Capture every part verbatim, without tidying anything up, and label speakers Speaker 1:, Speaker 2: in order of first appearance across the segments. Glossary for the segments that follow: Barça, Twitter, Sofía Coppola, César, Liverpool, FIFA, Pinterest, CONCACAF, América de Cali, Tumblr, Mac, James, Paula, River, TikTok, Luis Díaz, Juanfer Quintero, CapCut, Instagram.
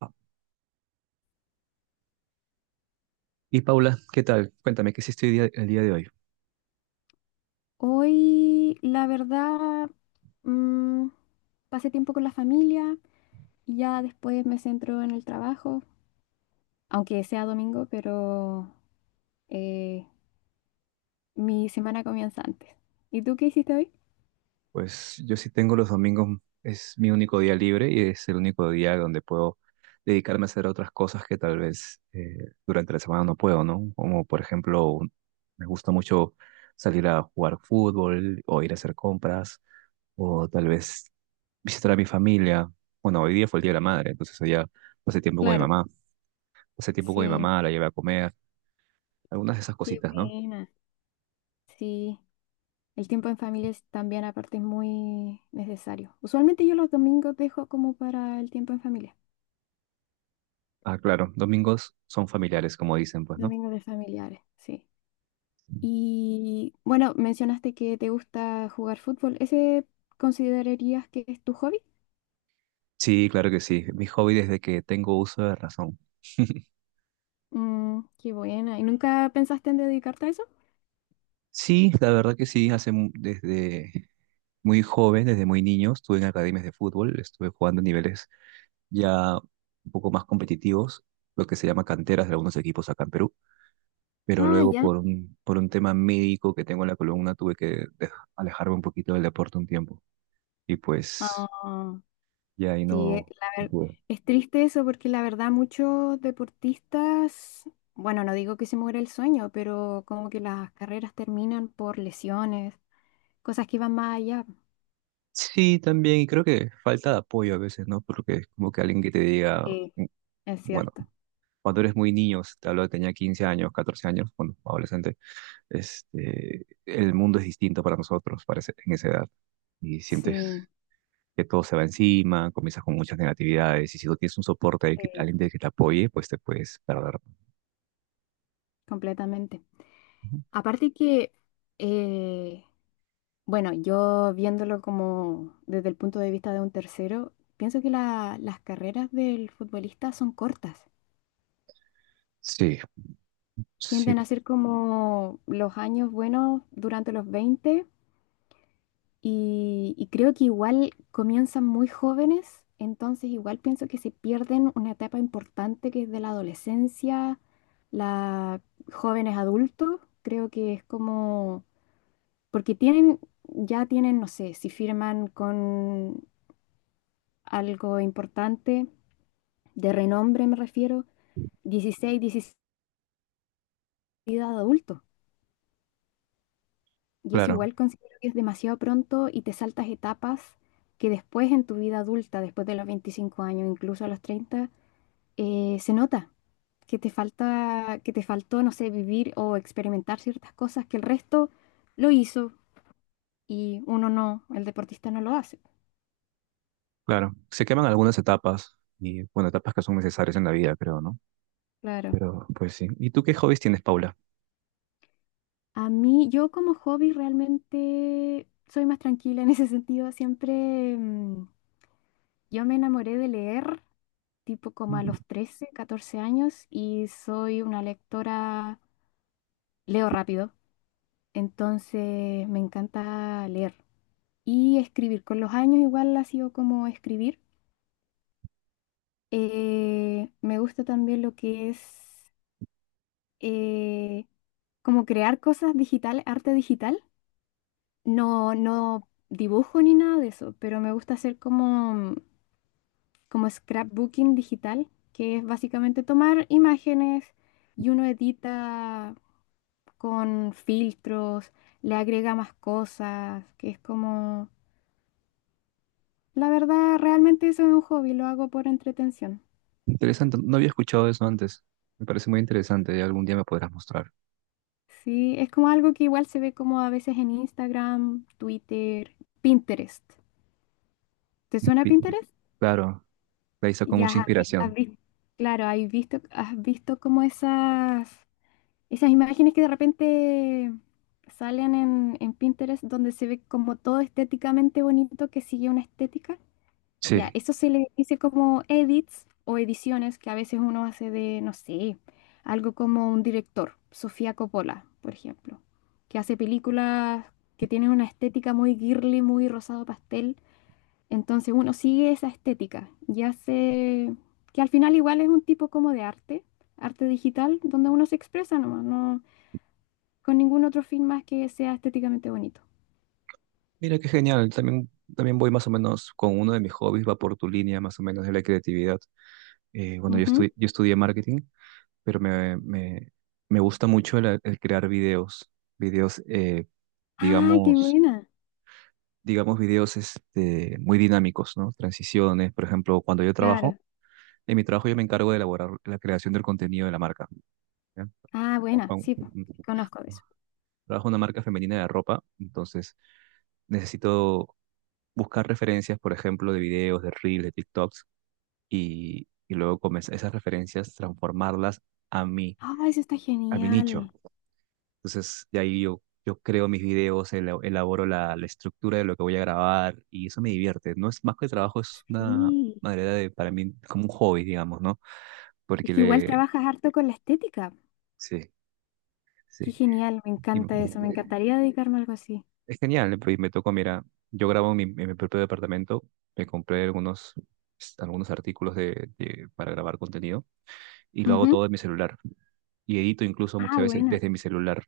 Speaker 1: Ah, Y Paula, ¿qué tal? Cuéntame, ¿qué hiciste día- el día de hoy?
Speaker 2: Hoy, la verdad, mm, pasé tiempo con la familia y ya después me centro en el trabajo, aunque sea domingo, pero eh, mi semana comienza antes. ¿Y tú qué hiciste hoy?
Speaker 1: Pues yo sí tengo los domingos, es mi único día libre y es el único día donde puedo dedicarme a hacer otras cosas que tal vez eh, durante la semana no puedo, ¿no? Como por ejemplo, un- me gusta mucho salir a jugar fútbol o ir a hacer compras o tal vez visitar a mi familia. Bueno, hoy día fue el Día de la Madre, entonces ya pasé tiempo con mi
Speaker 2: Claro,
Speaker 1: mamá, pasé tiempo con mi
Speaker 2: sí,
Speaker 1: mamá, la llevé a comer, algunas de esas
Speaker 2: qué
Speaker 1: cositas, ¿no?
Speaker 2: buena. Sí, el tiempo en familia es también aparte es muy necesario. Usualmente yo los domingos dejo como para el tiempo en familia,
Speaker 1: Ah, claro, domingos son familiares, como dicen, pues, ¿no?
Speaker 2: domingos de familiares, sí. Y bueno, mencionaste que te gusta jugar fútbol. ¿Ese considerarías que es tu hobby?
Speaker 1: Sí, claro que sí. Mi hobby desde que tengo uso de razón.
Speaker 2: Mm, qué buena. ¿Y nunca pensaste en dedicarte a eso?
Speaker 1: Sí, la verdad que sí. Hace mu- desde muy joven, desde muy niño, estuve en academias de fútbol, estuve jugando a niveles ya un poco más competitivos, lo que se llama canteras de algunos equipos acá en Perú. Pero
Speaker 2: Ah,
Speaker 1: luego
Speaker 2: ya.
Speaker 1: por un, por un tema médico que tengo en la columna, tuve que dej- alejarme un poquito del deporte un tiempo. Y pues
Speaker 2: Ah,
Speaker 1: ya ahí
Speaker 2: sí, eh,
Speaker 1: no,
Speaker 2: la
Speaker 1: no
Speaker 2: ver-
Speaker 1: pude.
Speaker 2: es triste eso porque la verdad muchos deportistas, bueno, no digo que se muera el sueño, pero como que las carreras terminan por lesiones, cosas que van más allá.
Speaker 1: Sí, también, y creo que falta de apoyo a veces, ¿no? Porque es como que alguien que te diga,
Speaker 2: Sí,
Speaker 1: "Mm,
Speaker 2: es
Speaker 1: bueno".
Speaker 2: cierto.
Speaker 1: Cuando eres muy niño, te hablo de tenía quince años, catorce años, cuando adolescente, este, el mundo es distinto para nosotros parece, en esa edad y sientes
Speaker 2: Sí,
Speaker 1: que todo se va encima, comienzas con muchas negatividades y si no tienes un soporte, alguien que
Speaker 2: sí,
Speaker 1: alguien de que te apoye, pues te puedes perder.
Speaker 2: completamente.
Speaker 1: Ujú.
Speaker 2: Aparte que eh, bueno, yo viéndolo como desde el punto de vista de un tercero, pienso que la- las carreras del futbolista son cortas.
Speaker 1: Sí, sí,
Speaker 2: Tienden a ser como los años buenos durante los veinte y, y creo que igual comienzan muy jóvenes, entonces igual pienso que se pierden una etapa importante que es de la adolescencia, la jóvenes adultos, creo que es como, porque tienen, ya tienen, no sé, si firman con algo importante, de renombre me refiero, dieciséis diecisiete de adulto. Y eso
Speaker 1: claro,
Speaker 2: igual considero que es demasiado pronto y te saltas etapas que después en tu vida adulta, después de los veinticinco años, incluso a los treinta eh, se nota que te falta, que te faltó, no sé, vivir o experimentar ciertas cosas que el resto lo hizo y uno no, el deportista no lo hace.
Speaker 1: claro. Se queman algunas etapas y, bueno, etapas que son necesarias en la vida, creo, ¿no?
Speaker 2: Claro.
Speaker 1: Pero, pues sí. ¿Y tú qué hobbies tienes, Paula?
Speaker 2: A mí, yo como hobby realmente soy más tranquila en ese sentido. Siempre mm, yo me enamoré de leer tipo como a
Speaker 1: Mm.
Speaker 2: los trece, catorce años y soy una lectora, leo rápido, entonces me encanta leer y escribir. Con los años igual ha sido como escribir. Eh, me gusta también lo que es eh, como crear cosas digitales, arte digital. No, no dibujo ni nada de eso, pero me gusta hacer como como scrapbooking digital, que es básicamente tomar imágenes y uno edita con filtros, le agrega más cosas, que es como, la verdad, realmente eso es un hobby, lo hago por entretención.
Speaker 1: Interesante, no había escuchado eso antes. Me parece muy interesante, ya algún día me podrás mostrar.
Speaker 2: Sí, es como algo que igual se ve como a veces en Instagram, Twitter, Pinterest. ¿Te suena
Speaker 1: Pi-
Speaker 2: Pinterest?
Speaker 1: Claro, la hizo con mucha
Speaker 2: Ya has,
Speaker 1: inspiración.
Speaker 2: has visto, claro, has visto, has visto como esas Esas imágenes que de repente salen en, en Pinterest donde se ve como todo estéticamente bonito que sigue una estética. Ya,
Speaker 1: Sí.
Speaker 2: eso se le dice como edits o ediciones que a veces uno hace de, no sé, algo como un director, Sofía Coppola, por ejemplo, que hace películas que tienen una estética muy girly, muy rosado pastel. Entonces uno sigue esa estética y hace, que al final igual es un tipo como de arte, arte digital, donde uno se expresa nomás, no con ningún otro fin más que sea estéticamente bonito.
Speaker 1: Mira qué genial. También, también voy más o menos con uno de mis hobbies, va por tu línea más o menos de la creatividad. Eh, bueno, yo,
Speaker 2: Ujú. Sí.
Speaker 1: estu- yo estudié marketing, pero me, me, me gusta mucho el, el crear videos. Videos, eh,
Speaker 2: Ah, qué
Speaker 1: digamos,
Speaker 2: buena.
Speaker 1: digamos videos este, muy dinámicos, ¿no? Transiciones, por ejemplo, cuando yo trabajo,
Speaker 2: Claro.
Speaker 1: en mi trabajo yo me encargo de elaborar la creación del contenido de la marca. ¿Ya?
Speaker 2: Ah, buena.
Speaker 1: Trabajo
Speaker 2: Sí, po,
Speaker 1: en-
Speaker 2: conozco de eso.
Speaker 1: trabajo en una marca femenina de ropa, entonces necesito buscar referencias, por ejemplo, de videos, de reels, de TikToks, y, y luego comenzar esas referencias, transformarlas a mí,
Speaker 2: Ah, eso está
Speaker 1: a mi nicho.
Speaker 2: genial.
Speaker 1: Entonces, de ahí yo, yo creo mis videos, ela- elaboro la, la estructura de lo que voy a grabar, y eso me divierte. No es más que trabajo, es una
Speaker 2: Sí.
Speaker 1: manera de, para mí, como un hobby, digamos, ¿no?
Speaker 2: Es
Speaker 1: Porque
Speaker 2: que igual
Speaker 1: le...
Speaker 2: trabajas harto con la estética.
Speaker 1: Sí,
Speaker 2: Qué
Speaker 1: sí.
Speaker 2: genial, me
Speaker 1: Y-
Speaker 2: encanta eso. Me encantaría dedicarme a algo así.
Speaker 1: Es genial, ¿no? Pues me tocó, mira, yo grabo en mi, en mi propio departamento, me compré algunos, algunos artículos de, de- para grabar contenido y lo hago
Speaker 2: Ujú.
Speaker 1: todo en mi celular. Y edito incluso
Speaker 2: Ah,
Speaker 1: muchas veces
Speaker 2: buena.
Speaker 1: desde mi celular.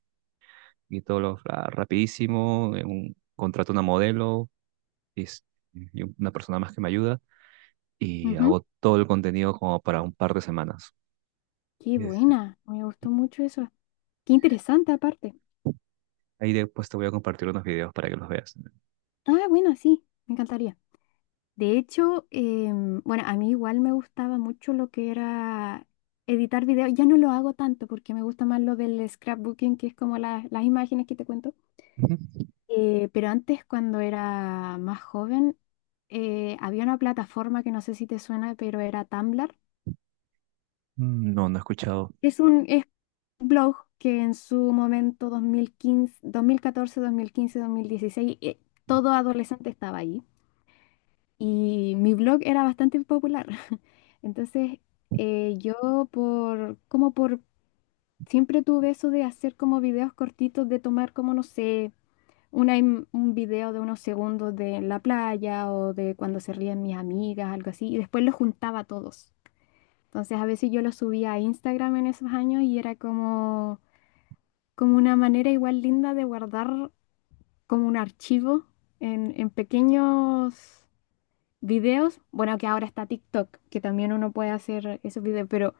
Speaker 1: Y todo lo ra- rapidísimo, en un, contrato una modelo y, es- y una persona más que me ayuda y
Speaker 2: Ujú.
Speaker 1: hago todo el contenido como para un par de semanas.
Speaker 2: Qué
Speaker 1: Y es-
Speaker 2: buena. Me gustó mucho eso. Qué interesante aparte.
Speaker 1: Ahí después te voy a compartir unos videos para que los veas.
Speaker 2: Ah, bueno sí. Me encantaría. De hecho, em, bueno, a mí igual me gustaba mucho lo que era editar videos. Ya no lo hago tanto porque me gusta más lo del scrapbooking, que es como la- las imágenes que te cuento.
Speaker 1: Ujú.
Speaker 2: Eh, pero antes, cuando era más joven, eh, había una plataforma que no sé si te suena, pero era Tumblr.
Speaker 1: Mm, no, no he escuchado.
Speaker 2: Es un es un blog que en su momento dos dos dos mil catorce, dos mil quince, catorce, dos mil quince, dos mil catorce, dos mil quince, dos mil dieciséis, eh, todo adolescente estaba ahí. Y mi blog era bastante popular. Entonces, eh, yo por, como por, siempre tuve eso de hacer como videos cortitos, de tomar como, no sé, una im- un video de unos segundos de la playa o de cuando se ríen mis amigas, algo así, y después los juntaba a todos. Entonces, a veces yo los subía a Instagram en esos años y era como, como una manera igual linda de guardar como un archivo en, en pequeños videos, bueno, que ahora está TikTok, que también uno puede hacer esos videos, pero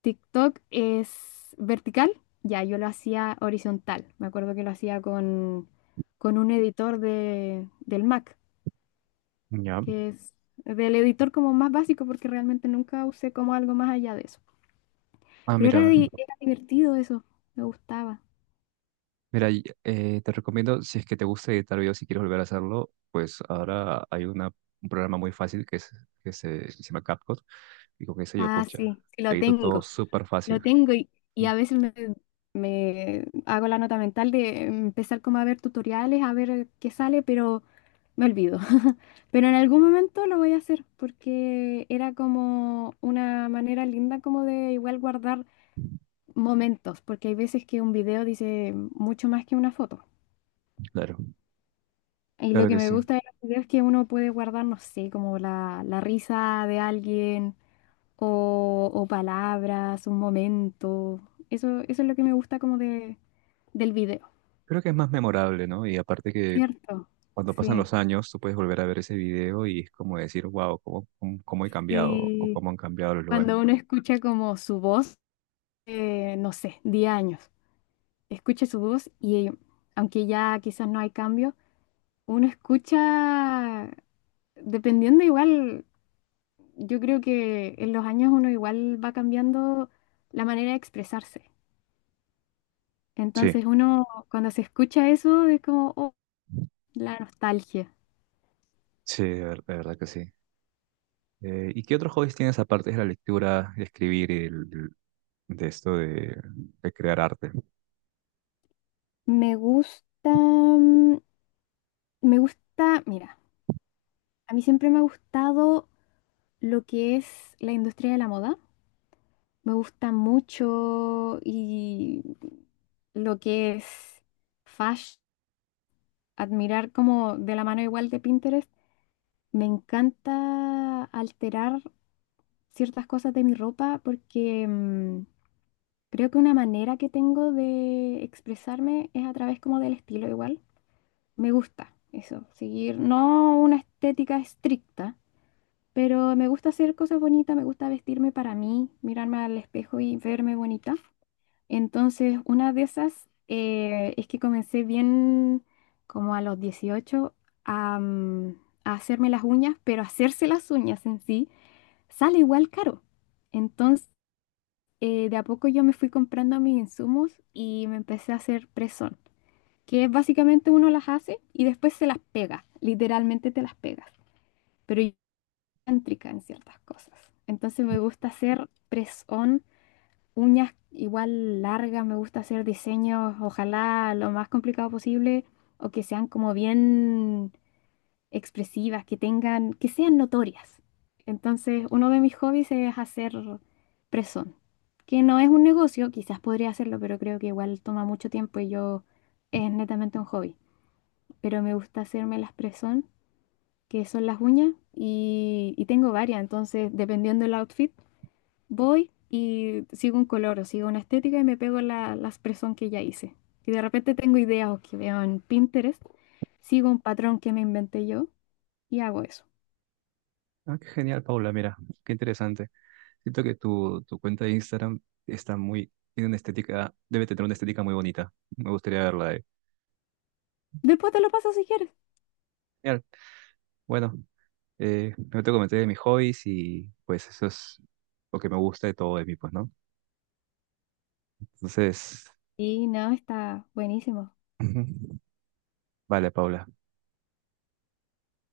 Speaker 2: TikTok es vertical, ya yo lo hacía horizontal, me acuerdo que lo hacía con, con un editor de, del Mac,
Speaker 1: Ya.
Speaker 2: que es del editor como más básico, porque realmente nunca usé como algo más allá de eso,
Speaker 1: Ah,
Speaker 2: pero era,
Speaker 1: mira.
Speaker 2: di- era divertido eso, me gustaba.
Speaker 1: Mira, y, eh, te recomiendo, si es que te gusta editar videos y quieres volver a hacerlo, pues ahora hay una, un programa muy fácil que, es, que se, que se llama CapCut y con eso yo,
Speaker 2: Ah,
Speaker 1: pucha,
Speaker 2: sí, sí lo
Speaker 1: edito todo
Speaker 2: tengo.
Speaker 1: súper fácil.
Speaker 2: Lo tengo y, y a
Speaker 1: Ujú,
Speaker 2: veces me, me hago la nota mental de empezar como a ver tutoriales, a ver qué sale, pero me olvido. Pero en algún momento lo voy a hacer porque era como una manera linda como de igual guardar momentos, porque hay veces que un video dice mucho más que una foto.
Speaker 1: claro,
Speaker 2: Y lo
Speaker 1: claro
Speaker 2: que
Speaker 1: que
Speaker 2: me
Speaker 1: sí.
Speaker 2: gusta de los videos es que uno puede guardar, no sé, como la, la risa de alguien o, o palabras, un momento. Eso, eso es lo que me gusta como de, del video,
Speaker 1: Creo que es más memorable, ¿no? Y aparte que
Speaker 2: ¿cierto?
Speaker 1: cuando pasan
Speaker 2: Sí,
Speaker 1: los años, tú puedes volver a ver ese video y es como decir, wow, cómo, cómo, cómo he cambiado o
Speaker 2: sí.
Speaker 1: cómo han cambiado los lugares.
Speaker 2: Cuando uno escucha como su voz, eh, no sé, diez años, escucha su voz y aunque ya quizás no hay cambio, uno escucha, dependiendo igual, yo creo que en los años uno igual va cambiando la manera de expresarse.
Speaker 1: Sí,
Speaker 2: Entonces uno cuando se escucha eso es como, oh, la nostalgia.
Speaker 1: sí, de, ver- de verdad que sí. Eh, ¿y qué otros hobbies tienes aparte de la lectura, de escribir y del- del- de esto de de crear arte?
Speaker 2: Me gusta, mm, me gusta, mira, a mí siempre me ha gustado lo que es la industria de la moda. Me gusta mucho y lo que es fashion, admirar como de la mano igual de Pinterest. Me encanta alterar ciertas cosas de mi ropa porque mm, creo que una manera que tengo de expresarme es a través como del estilo igual. Me gusta eso, seguir no una estética estricta, pero me gusta hacer cosas bonitas, me gusta vestirme para mí, mirarme al espejo y verme bonita. Entonces, una de esas eh, es que comencé bien como a los dieciocho a, mm, a hacerme las uñas, pero hacerse las uñas en sí sale igual caro. Entonces, eh, de a poco yo me fui comprando mis insumos y me empecé a hacer press que es básicamente uno las hace y después se las pega, literalmente te las pegas, pero yo soy cántrica en ciertas cosas. Entonces me gusta hacer press-on, uñas igual largas, me gusta hacer diseños, ojalá lo más complicado posible o que sean como bien expresivas, que tengan, que sean notorias. Entonces, uno de mis hobbies es hacer press-on, que no es un negocio, quizás podría hacerlo, pero creo que igual toma mucho tiempo y yo es netamente un hobby pero me gusta hacerme las presón, que son las uñas, y, y tengo varias, entonces dependiendo del outfit, voy y sigo un color o sigo una estética y me pego la, las presón que ya hice. Y de repente tengo ideas o que veo en Pinterest, sigo un patrón que me inventé yo y hago eso.
Speaker 1: Ah, qué genial, Paula, mira, qué interesante. Siento que tu, tu cuenta de Instagram está muy, tiene una estética, debe tener una estética muy bonita. Me gustaría verla ahí.
Speaker 2: Después te lo paso si quieres.
Speaker 1: Genial. Bueno, eh, no te comenté de mis hobbies y pues eso es lo que me gusta de todo de mí, pues, ¿no? Entonces,
Speaker 2: Y no, está buenísimo.
Speaker 1: ujú. Vale, Paula.